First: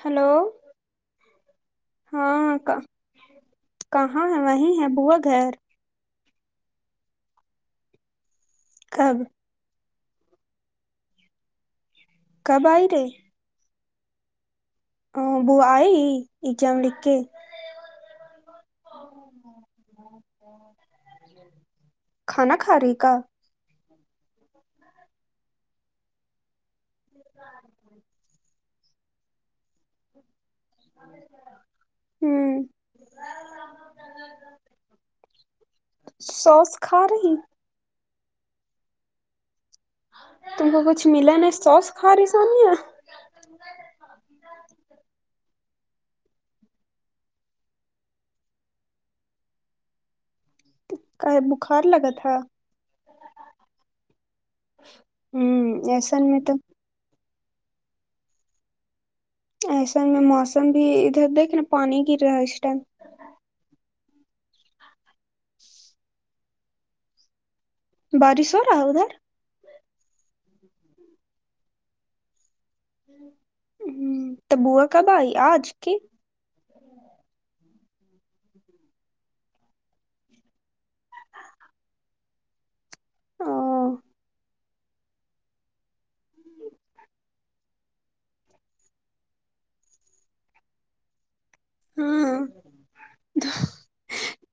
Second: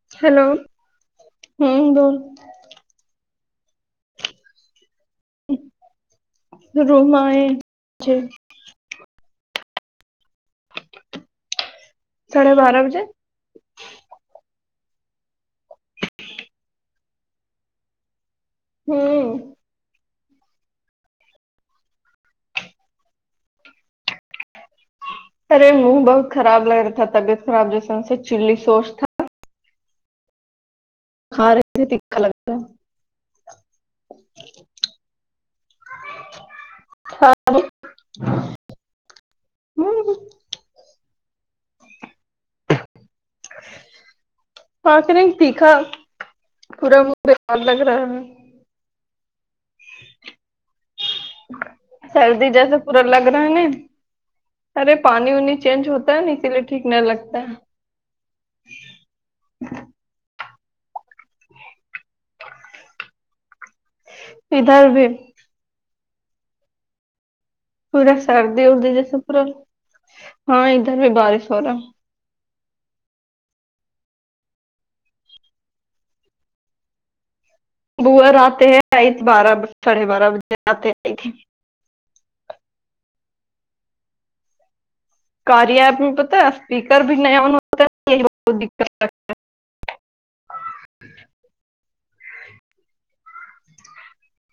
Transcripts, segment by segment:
hello hello ہوں بول ہاںک کہاں ہے وہیں ہے بوا گھر روم ہے کب ساڑے کب بارہ آئی بجے رے ا ب آئی ایگزام لکھ کے ہوں کھانا کھا رہی کا ارے منہ بہت خراب لگ رہا تھا طبیعت خراب جیسے ان سے چلی سوس تھا ہ کھ رہے تھ تکھا لگ رہا سوس کھا رہی ہوں تم کو کچھ ملا ن سوس کھا رہیسانی ہے پک نے دیکھا پورا من لگ رہا ہے کہ بخار لگا تھا سردی جیسے پورا لگ رہا ہے ن ارے پانی وانی ہوں چینج ہوتا ہے ایسن نا میں اسی تو لیے ٹھیک نہیں لگتا ہے ایسا میں موسم بھی ادھر دیکھ نا پانی گرا ہے اسس ٹائم ادھر بھی [unintelligible] پورا بارش ہو سردی رہا ہے اردی ادھر جیسے پورا ہاں ادھر بھی بارش ہو رہا ہے ہ ت بووا کب آئی آج کی بووا آتے ہے آئی بارہ ساڑھے بارہ بجے آتے ہیں آئی تھک ہاں کی ایپ نہیں پتا اسپیکر بھی نیا ہونا د ہے ہ ہاں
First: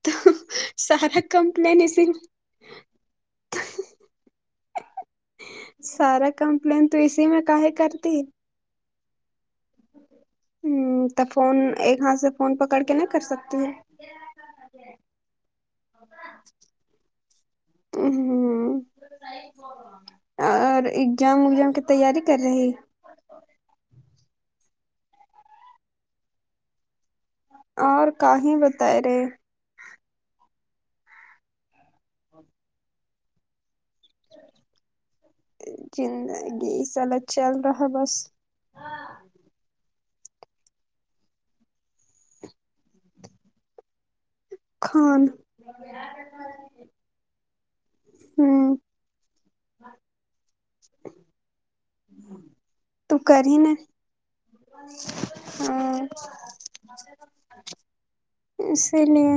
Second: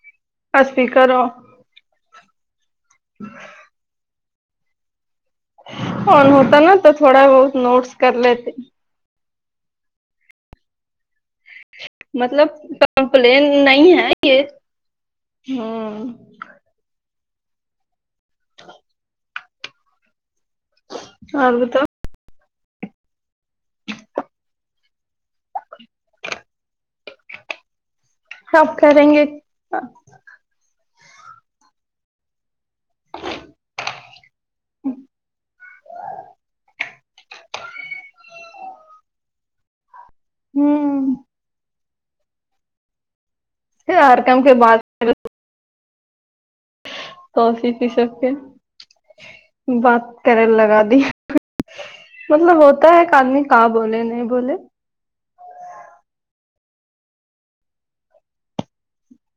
تو اسپیکر سارا کم آن ل ن س [inaudible] فن سارا ہوتا نا کمپلین تو تھوڑا اسی میں بہت کاہے نوٹس کر کرتی ہ لیتے ہ ت فون ایک ہاتھ سے مطلب فون پکڑ کے نہیں کر کمپلین سکتے ہ نہیں ہے یہ ہوں [unintelligible] تو اور اگزام اور اگزام کی بتاؤ تیاری کر رہی [unintelligible] اور کہیں آپ بت کریں رہے گے زندگی سالگ چل رہا بس ہوں [unintelligible] خان توی پی سب کے ہ بات کر لگا د مطلب ہوتا ہے ایک آدمی کہاں بولے نہیں بولے ہاں اسی لیے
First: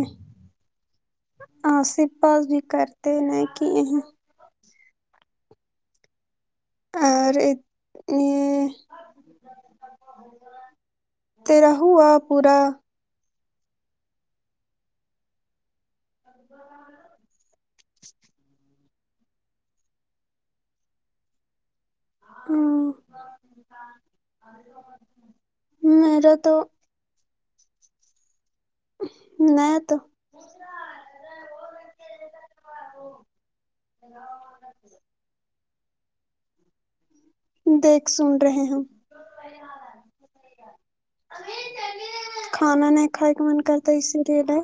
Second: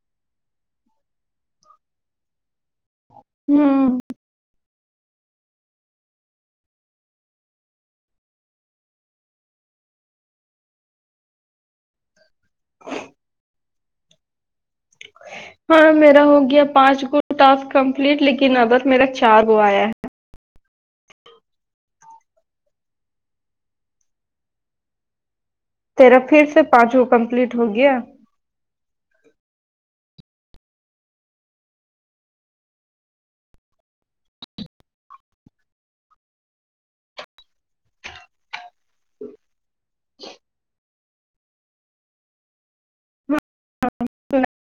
ہاں سپاس بھی کرتے ن کہ ہوں اور یہ تیرا ہووا پورا ہاں میرا ہو گیا پانچ گو ٹسک کمپلیٹ لیکن ابر میرا چار گو آیا ہے ہوں تیرا پھر سے پانچ وہ کمپلیٹ ہو گیا نہیںیا تو دیکھ سن رہے ہیں جی کھانا نہیں کھائے کا من کرتا اسی لیے ل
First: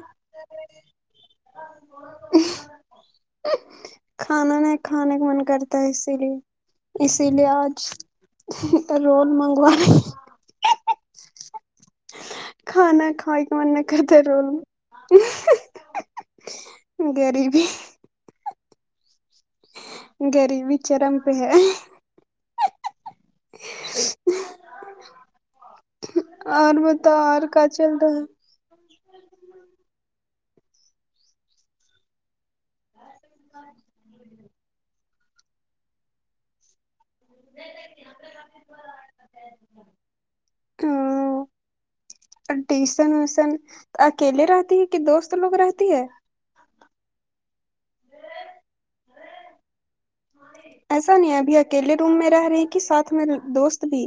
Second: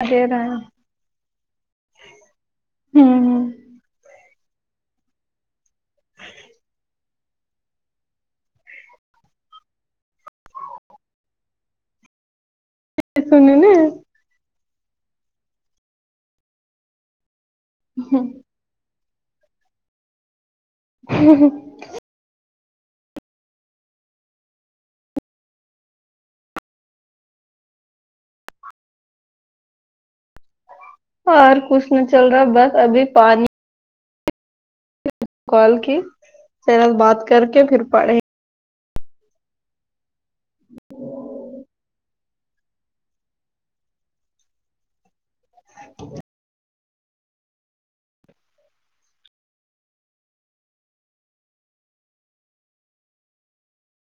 ہوں کھانا نہیں کھانے کا من کرتا ہے اسی لیے اسی لیے آج تو رول منگوان کھانا کھائے سنی کے منع نا کر ول گریبی ہاں گریبی چرم پہ ہے اور بتاؤ اور کیا چل رہا ہے اور کچھ نہیں چل رہا بس ابھی پانی کال کی س بات کر کے پھر پڑھے تو ٹیوشن ویوسن اکیلے رہتی ہے کہ دوست لوگ رہتی ہے ایسا نہیں ابھی اکیلے روم میں رہ رہے کہ ساتھ میں دوست بھی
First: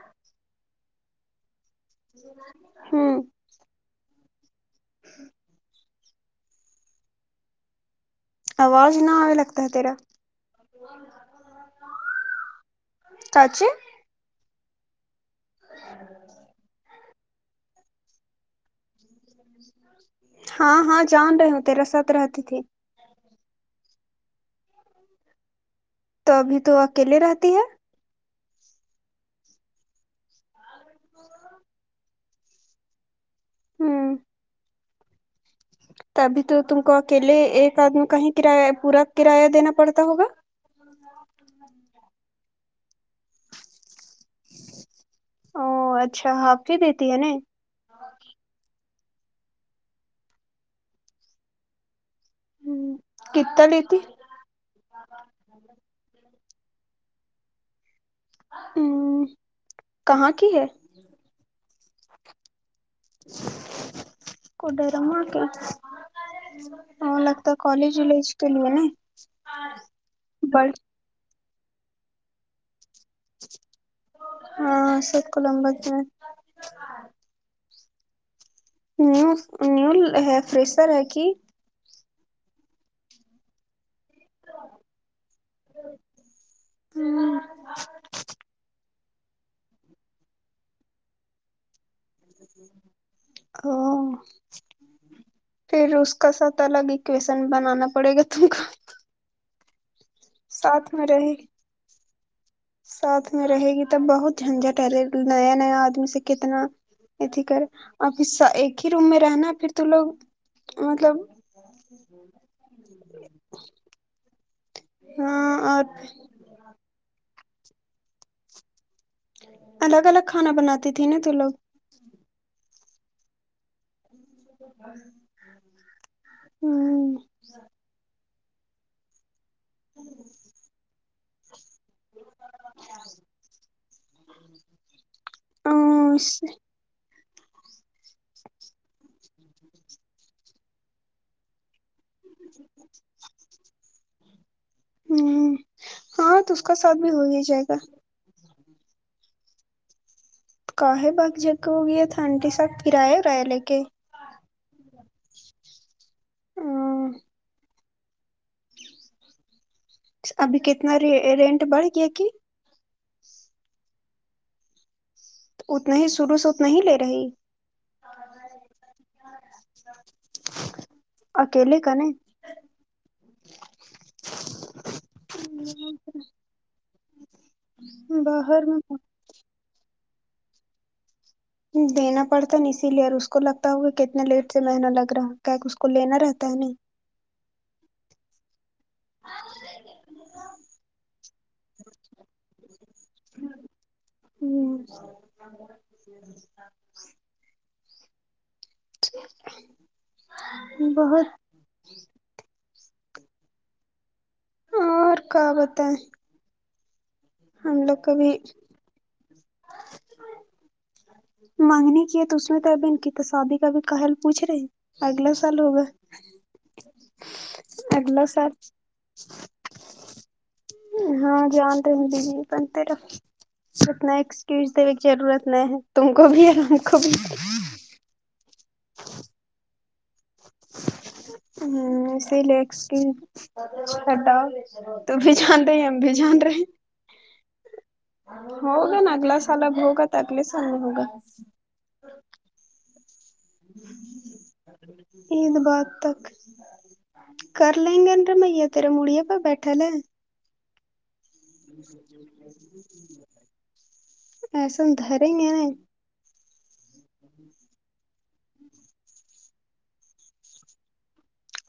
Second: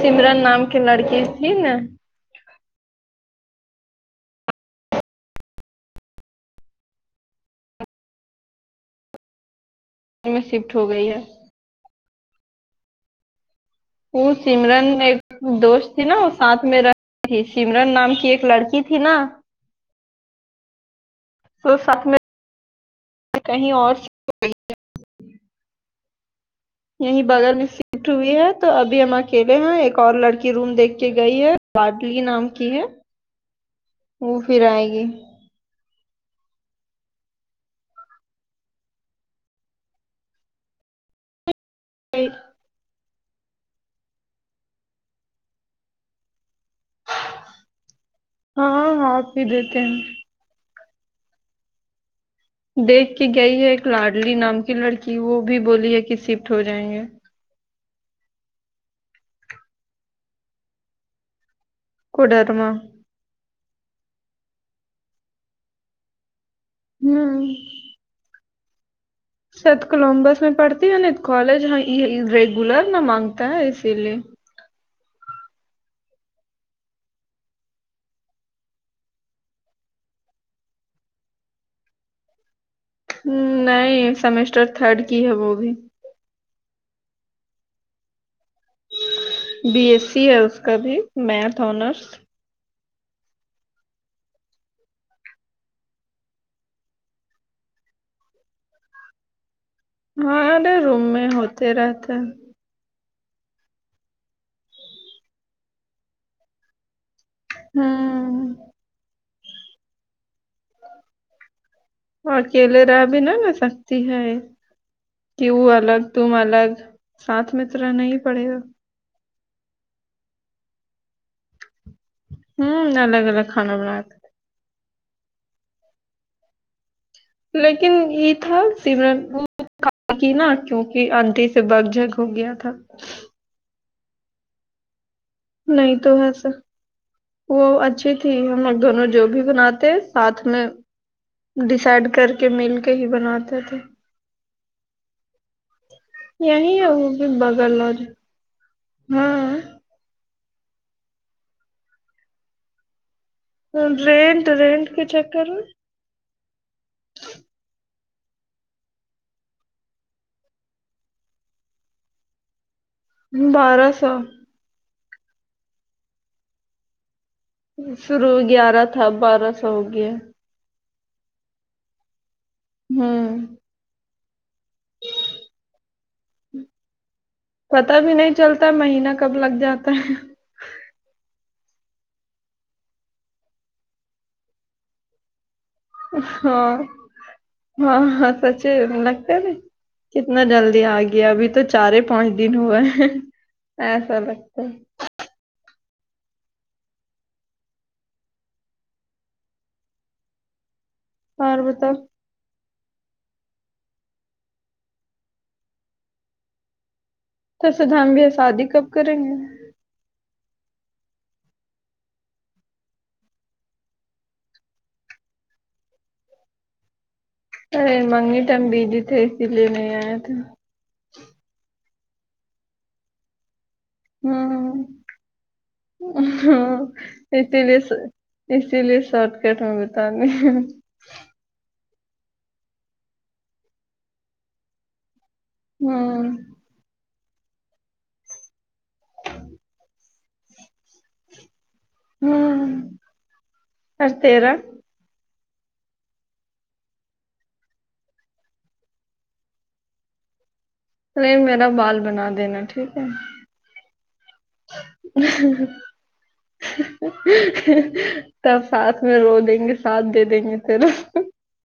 سمرن نام کے لڑکی تھی نا ہاں آواز ن آ لگتا ہے تیرا میں شفٹ ہو گئی ہے چچی وہ سمرن ایک دوست تھی نا ساتھ میں رہ ت سمرن نام کی ایک لڑکی تھی نا ہاں ہاں جان رہے ہوتے تو رسات ساتھ میں رہتی تھی کہیں اور گ تو ابھی تو اکیلے یہیں بغل رہتی میں ہے چٹ ہوئی ہے تو ابھی ہم اکیلے ہیں ایک اور لڑکی روم دیکھ کے گئی ہے ب نام کی ہے ہوں وہ پھر آئے گی ابھی تو تم کو اکیلے ایک آدمی کا ہی کرایہ پورا کرایہ دینا پڑتا ہوگا عغ او اچھا ہاف ہی دیتی ہے نا ہاںاں آ آپ ہی دیتے ہیں ہوں، دیکھ کے گئی کتنا ہے ایک لیتی لاڈلی نام کی لڑکی وہ بھی بولی ہے کہ شفٹ ہو جائیں گے ہ کہاں کی ہے کڈرما کڈے ر مول کے وہ ہوں لگتا ہے کالج وج کے لیے نا سرت کولمبس میں بڑ پڑھتی ہے ن کالج ہاں یہ ریگولر نہ مانگتا ہے اسی لیے ہاں ست کو للمب میں نیو نیو ہے فریشر ہے کہ ہ نہیںائ سمیسر تھرڈ کی ہب وہ بھی ہوں بی ایس سی ہے اس کا بھی میتھ آنرس ہو پھر اس کا ساتھ الگ اکویشن بنانا پڑے گا تم کو ہاں ارے ساتھ روم میں رہے ہوتے رہتے ہیں ساتھ میں رہے گی ت بہت جھنجٹہرے نیا نیا آدمی سے کتنا ا ا ہوں ایک ہی روم میں رہنا پھر تو لوگ مطلب اکیلے رہاہ بھی نہ ہو سکتی ہے کہ ہاں وہ اور الگ تم الگ ساتھ میں تو رہنا پڑے گا الگ الگ کھانا بناتی تھی نا تو لوگ ہوں الگ الگ کھانا بناتا ہ ہوں لیکن یہ تھا سمرن وہ کی نا کیونکہ انٹیھی سے بگ جھگ ہو گیا تھا ہ نہیں تو بس وہ اچھی تھی ہم لوگ دونوں جو بھی بناتے ساتھ میں ڈسائڈ کر کے مل کے ہی بناتے تھے ہوں یہی ہے وہ بھی بغل گا اور ہاں کااہے با جگ ہو گی ہے تھنڈی ساتب پرایا کر لگ رینٹ رینٹ کے چیکر ہ ہ [unintelligible] ابھی کتنا رینٹ بڑھ گیا کہ بارہ سو اتنا ہی شروع سے اتنا ہی لے رہی شروع گیارہ تھا بارہ سو ہو گیا آک ل کان [unintelligible] ہوں [unintelligible] ہ [inaudible] پتا بھی نہیں چلتا مہینہ کب لگ جاتا ہے دینا پڑتا نا اسی لیے اور اس کو لگتا ہوگا کہ کتنے لیٹ سے مہینہ لگ رہا ہے کیا ک اسکول [unintelligible] ہاں ہاں ہاں سچ [unintelligible] کتنا جلدی آ گیا ابھی تو چار پانچ دن ہوئے ہے ہاں س لگتے [unintelligible] ا [unintelligible] بہت اور بتاو کیا بتائیں تو سد لوگ ہم بھی کبھی شادی کب کریں گے مانگنی کی تو اس میں تو ابھی ان کی شادی کا بھی کہل پوچ رہے اگلے سال ہوگا ارے اگلا منگی ت سال ہم بیزی تھے اسی لیے میں آیا تھا ہاں جانتے ہیں بزی تھے اتنا ایکسکیوز ہوں دینے کی ضرورت نہیں ہے تم کو بھی اور ہم ہاں کو بھی [unintelligible] اسی لیے شارٹ کٹ میں بتانے ہیں ہمم اسی لیےٹا تو بھی ج ہم بھی ہوں جان رہے ہیں ہوگ ن اگلہ سال بھی ہوگات اگلیے سال میں ہوگا ہمم کرتے رہے عید بد تک کر لیں گے نا رمیا تیرے مڑیے پ بیٹھا لے نہیں میرا بال بنا دینا ٹھیک ہے ایسا دھریں گے نا [inaudible] تب ساتھ میں رو دیں گے ساتھ دے دیں گے پھر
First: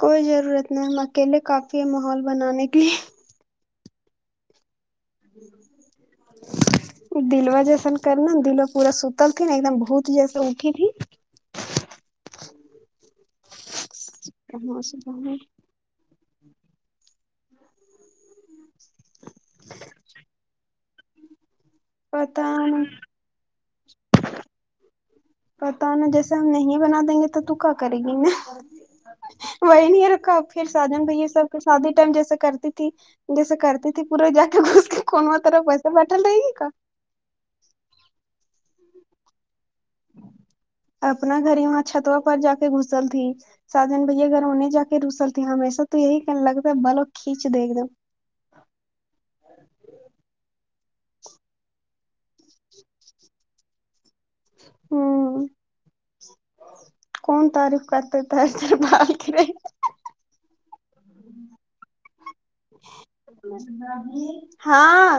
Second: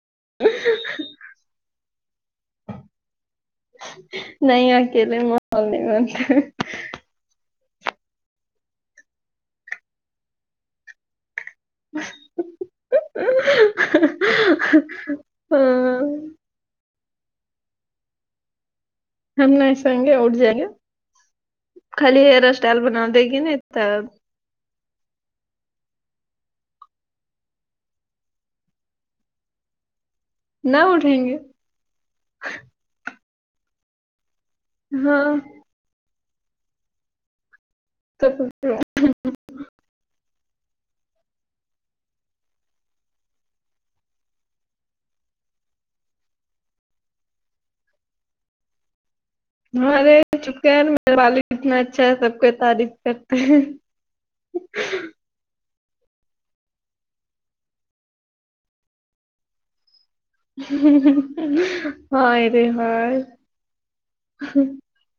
کوئی ضرورت نہیں ہم اکیلے کافی ہے ماحول بنانے کے لیے نہیں اکیلے محول نہیں بنتا ہے دلوا جیسا کرناا دلوا پورا ستل تھی نا ایک دم بھوت جیسے اٹھی تھی [inaudible] [unintelligible] ہاں، ہم نہیں سگے اٹ جائے گا خالی ہیئر پتا اسٹائل نہیں بنا دے گی نہ پتا نا جیسے ہم نہیں بنا دیں گے تو تو کیا کرے گی وہی نہیں رکھا پھر نہ ساادن بھ اٹھیں یہ گے سب شادی ٹائم جیسے کرتی تھی جیسے کرتی ت پورا جا کے بس کے ہاں کنو تارا پیسہ پٹال لے گی کا [unintelligible] [inaudible] اپنا گھر ہی وہاں چھتوا پر جا کے گھسل تھی ساادن بھیا گھر انہیں جا کے رسلتے ہمیشہ تو یہی کہ لگتا ہے بل اور کھینچ دیک ایک دم ہمارے چک میرے وال اتنا اچھا ہے سب کو تعریف کرتے ہیں ہوں کون تعریف کرتے تھ بالے ہاں اک ہاں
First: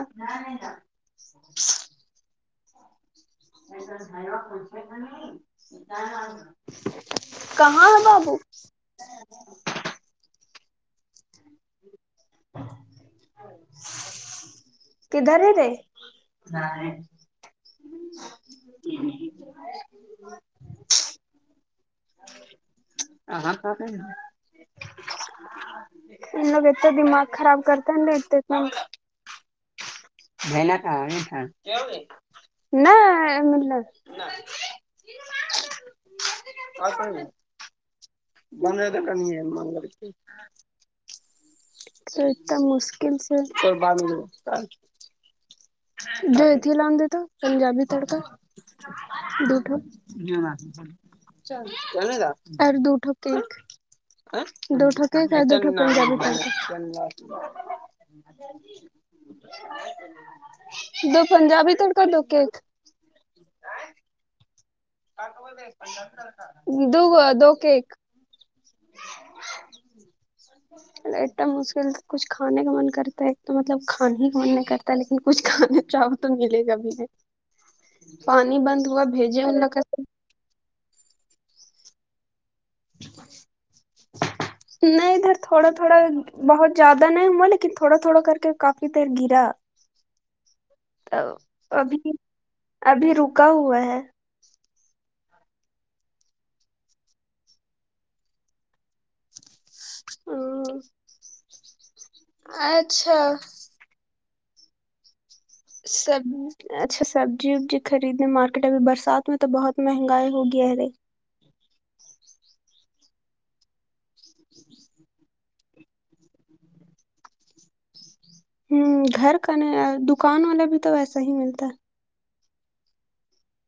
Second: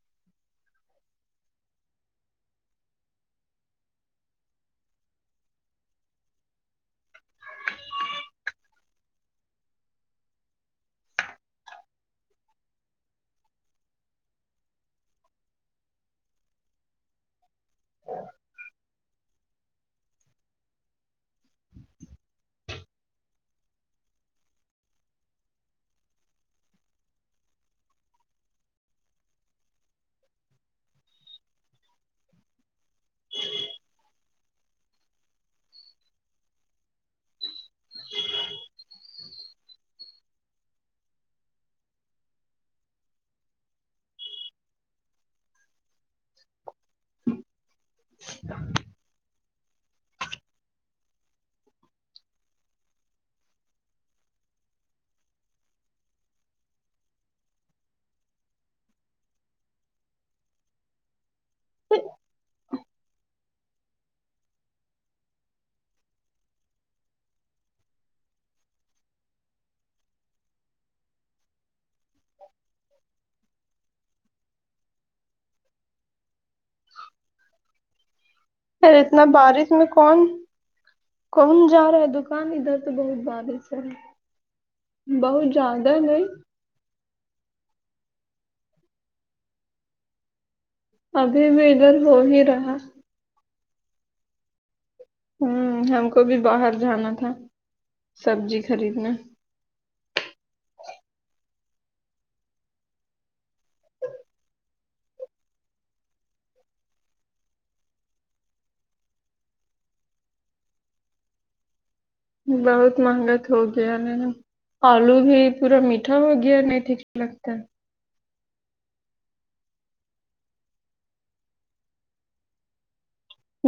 [unintelligible] کہاں ہے بابو کدھرے رے [inaudible] [inaudible] ان لوگ ات دما خراب کرتاین اتت ن [unintelligible] [unintelligible] [inaudible] [unintelligible] تو اتنا مشکل سے کرا ملتا جوت ہی لن دیتا پنجابی تڑتا [unintelligible] چل چلے گا اور دوٹھ کیک [unintelligible] [inaudible] دو پنجابی تڑکا دو کیک دو کیک ا تو مشکل تو کچھ کھانے کا من کرتا ہے ایک تو مطلب کھانے ہی کا من نہیں کرتا ہے لیکن کچھ کھانے چاہو تو ملے گا بھی پانی بند ارے ہوا اتنا بھیجے بارش اکر میں کون کون جا رہا ہے دکان ادھر تو بہت بارس نہیں ہے ادھر بہت تھوڑا تھوڑا زیادہ نہیں بہت زیادہ نہیں ہوا لیکن تھوڑا تھوڑا کر کے کافی دیر گرا ا ابھی بھی ابھی ادھر ہو ہی رہا ابھی رکا ہوا ہے ہوں ہم کو بھی باہر جانا تھا سبزی خریدنے [unintelligible] اچھا سب اچھا سبزی وبزی خریدنے مارکیٹ ابھی برسات میں تو بہت مہنگائی ہو گیا ہےرھائی بہت مہنگا تو ہو گیا ن آلو بھی پورا میٹ اھا ہو گیا نہیں ٹیک لگتا ہ گھر کا نہیں دکان والا بھی تو ویسا ہی ملتا ہے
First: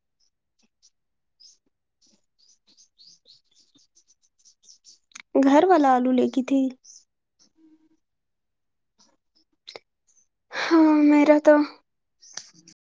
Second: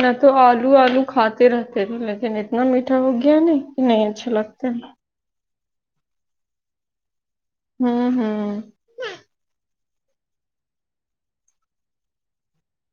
نہ تو آلو آلو کھاتے رہتے تھے لیکن اتنا میٹھا ہو گیا نہیں کہ نہیں اچھا لگتا ہے گھر والا آلو لے کی تھی ہمم ہمم ہاں میرا تو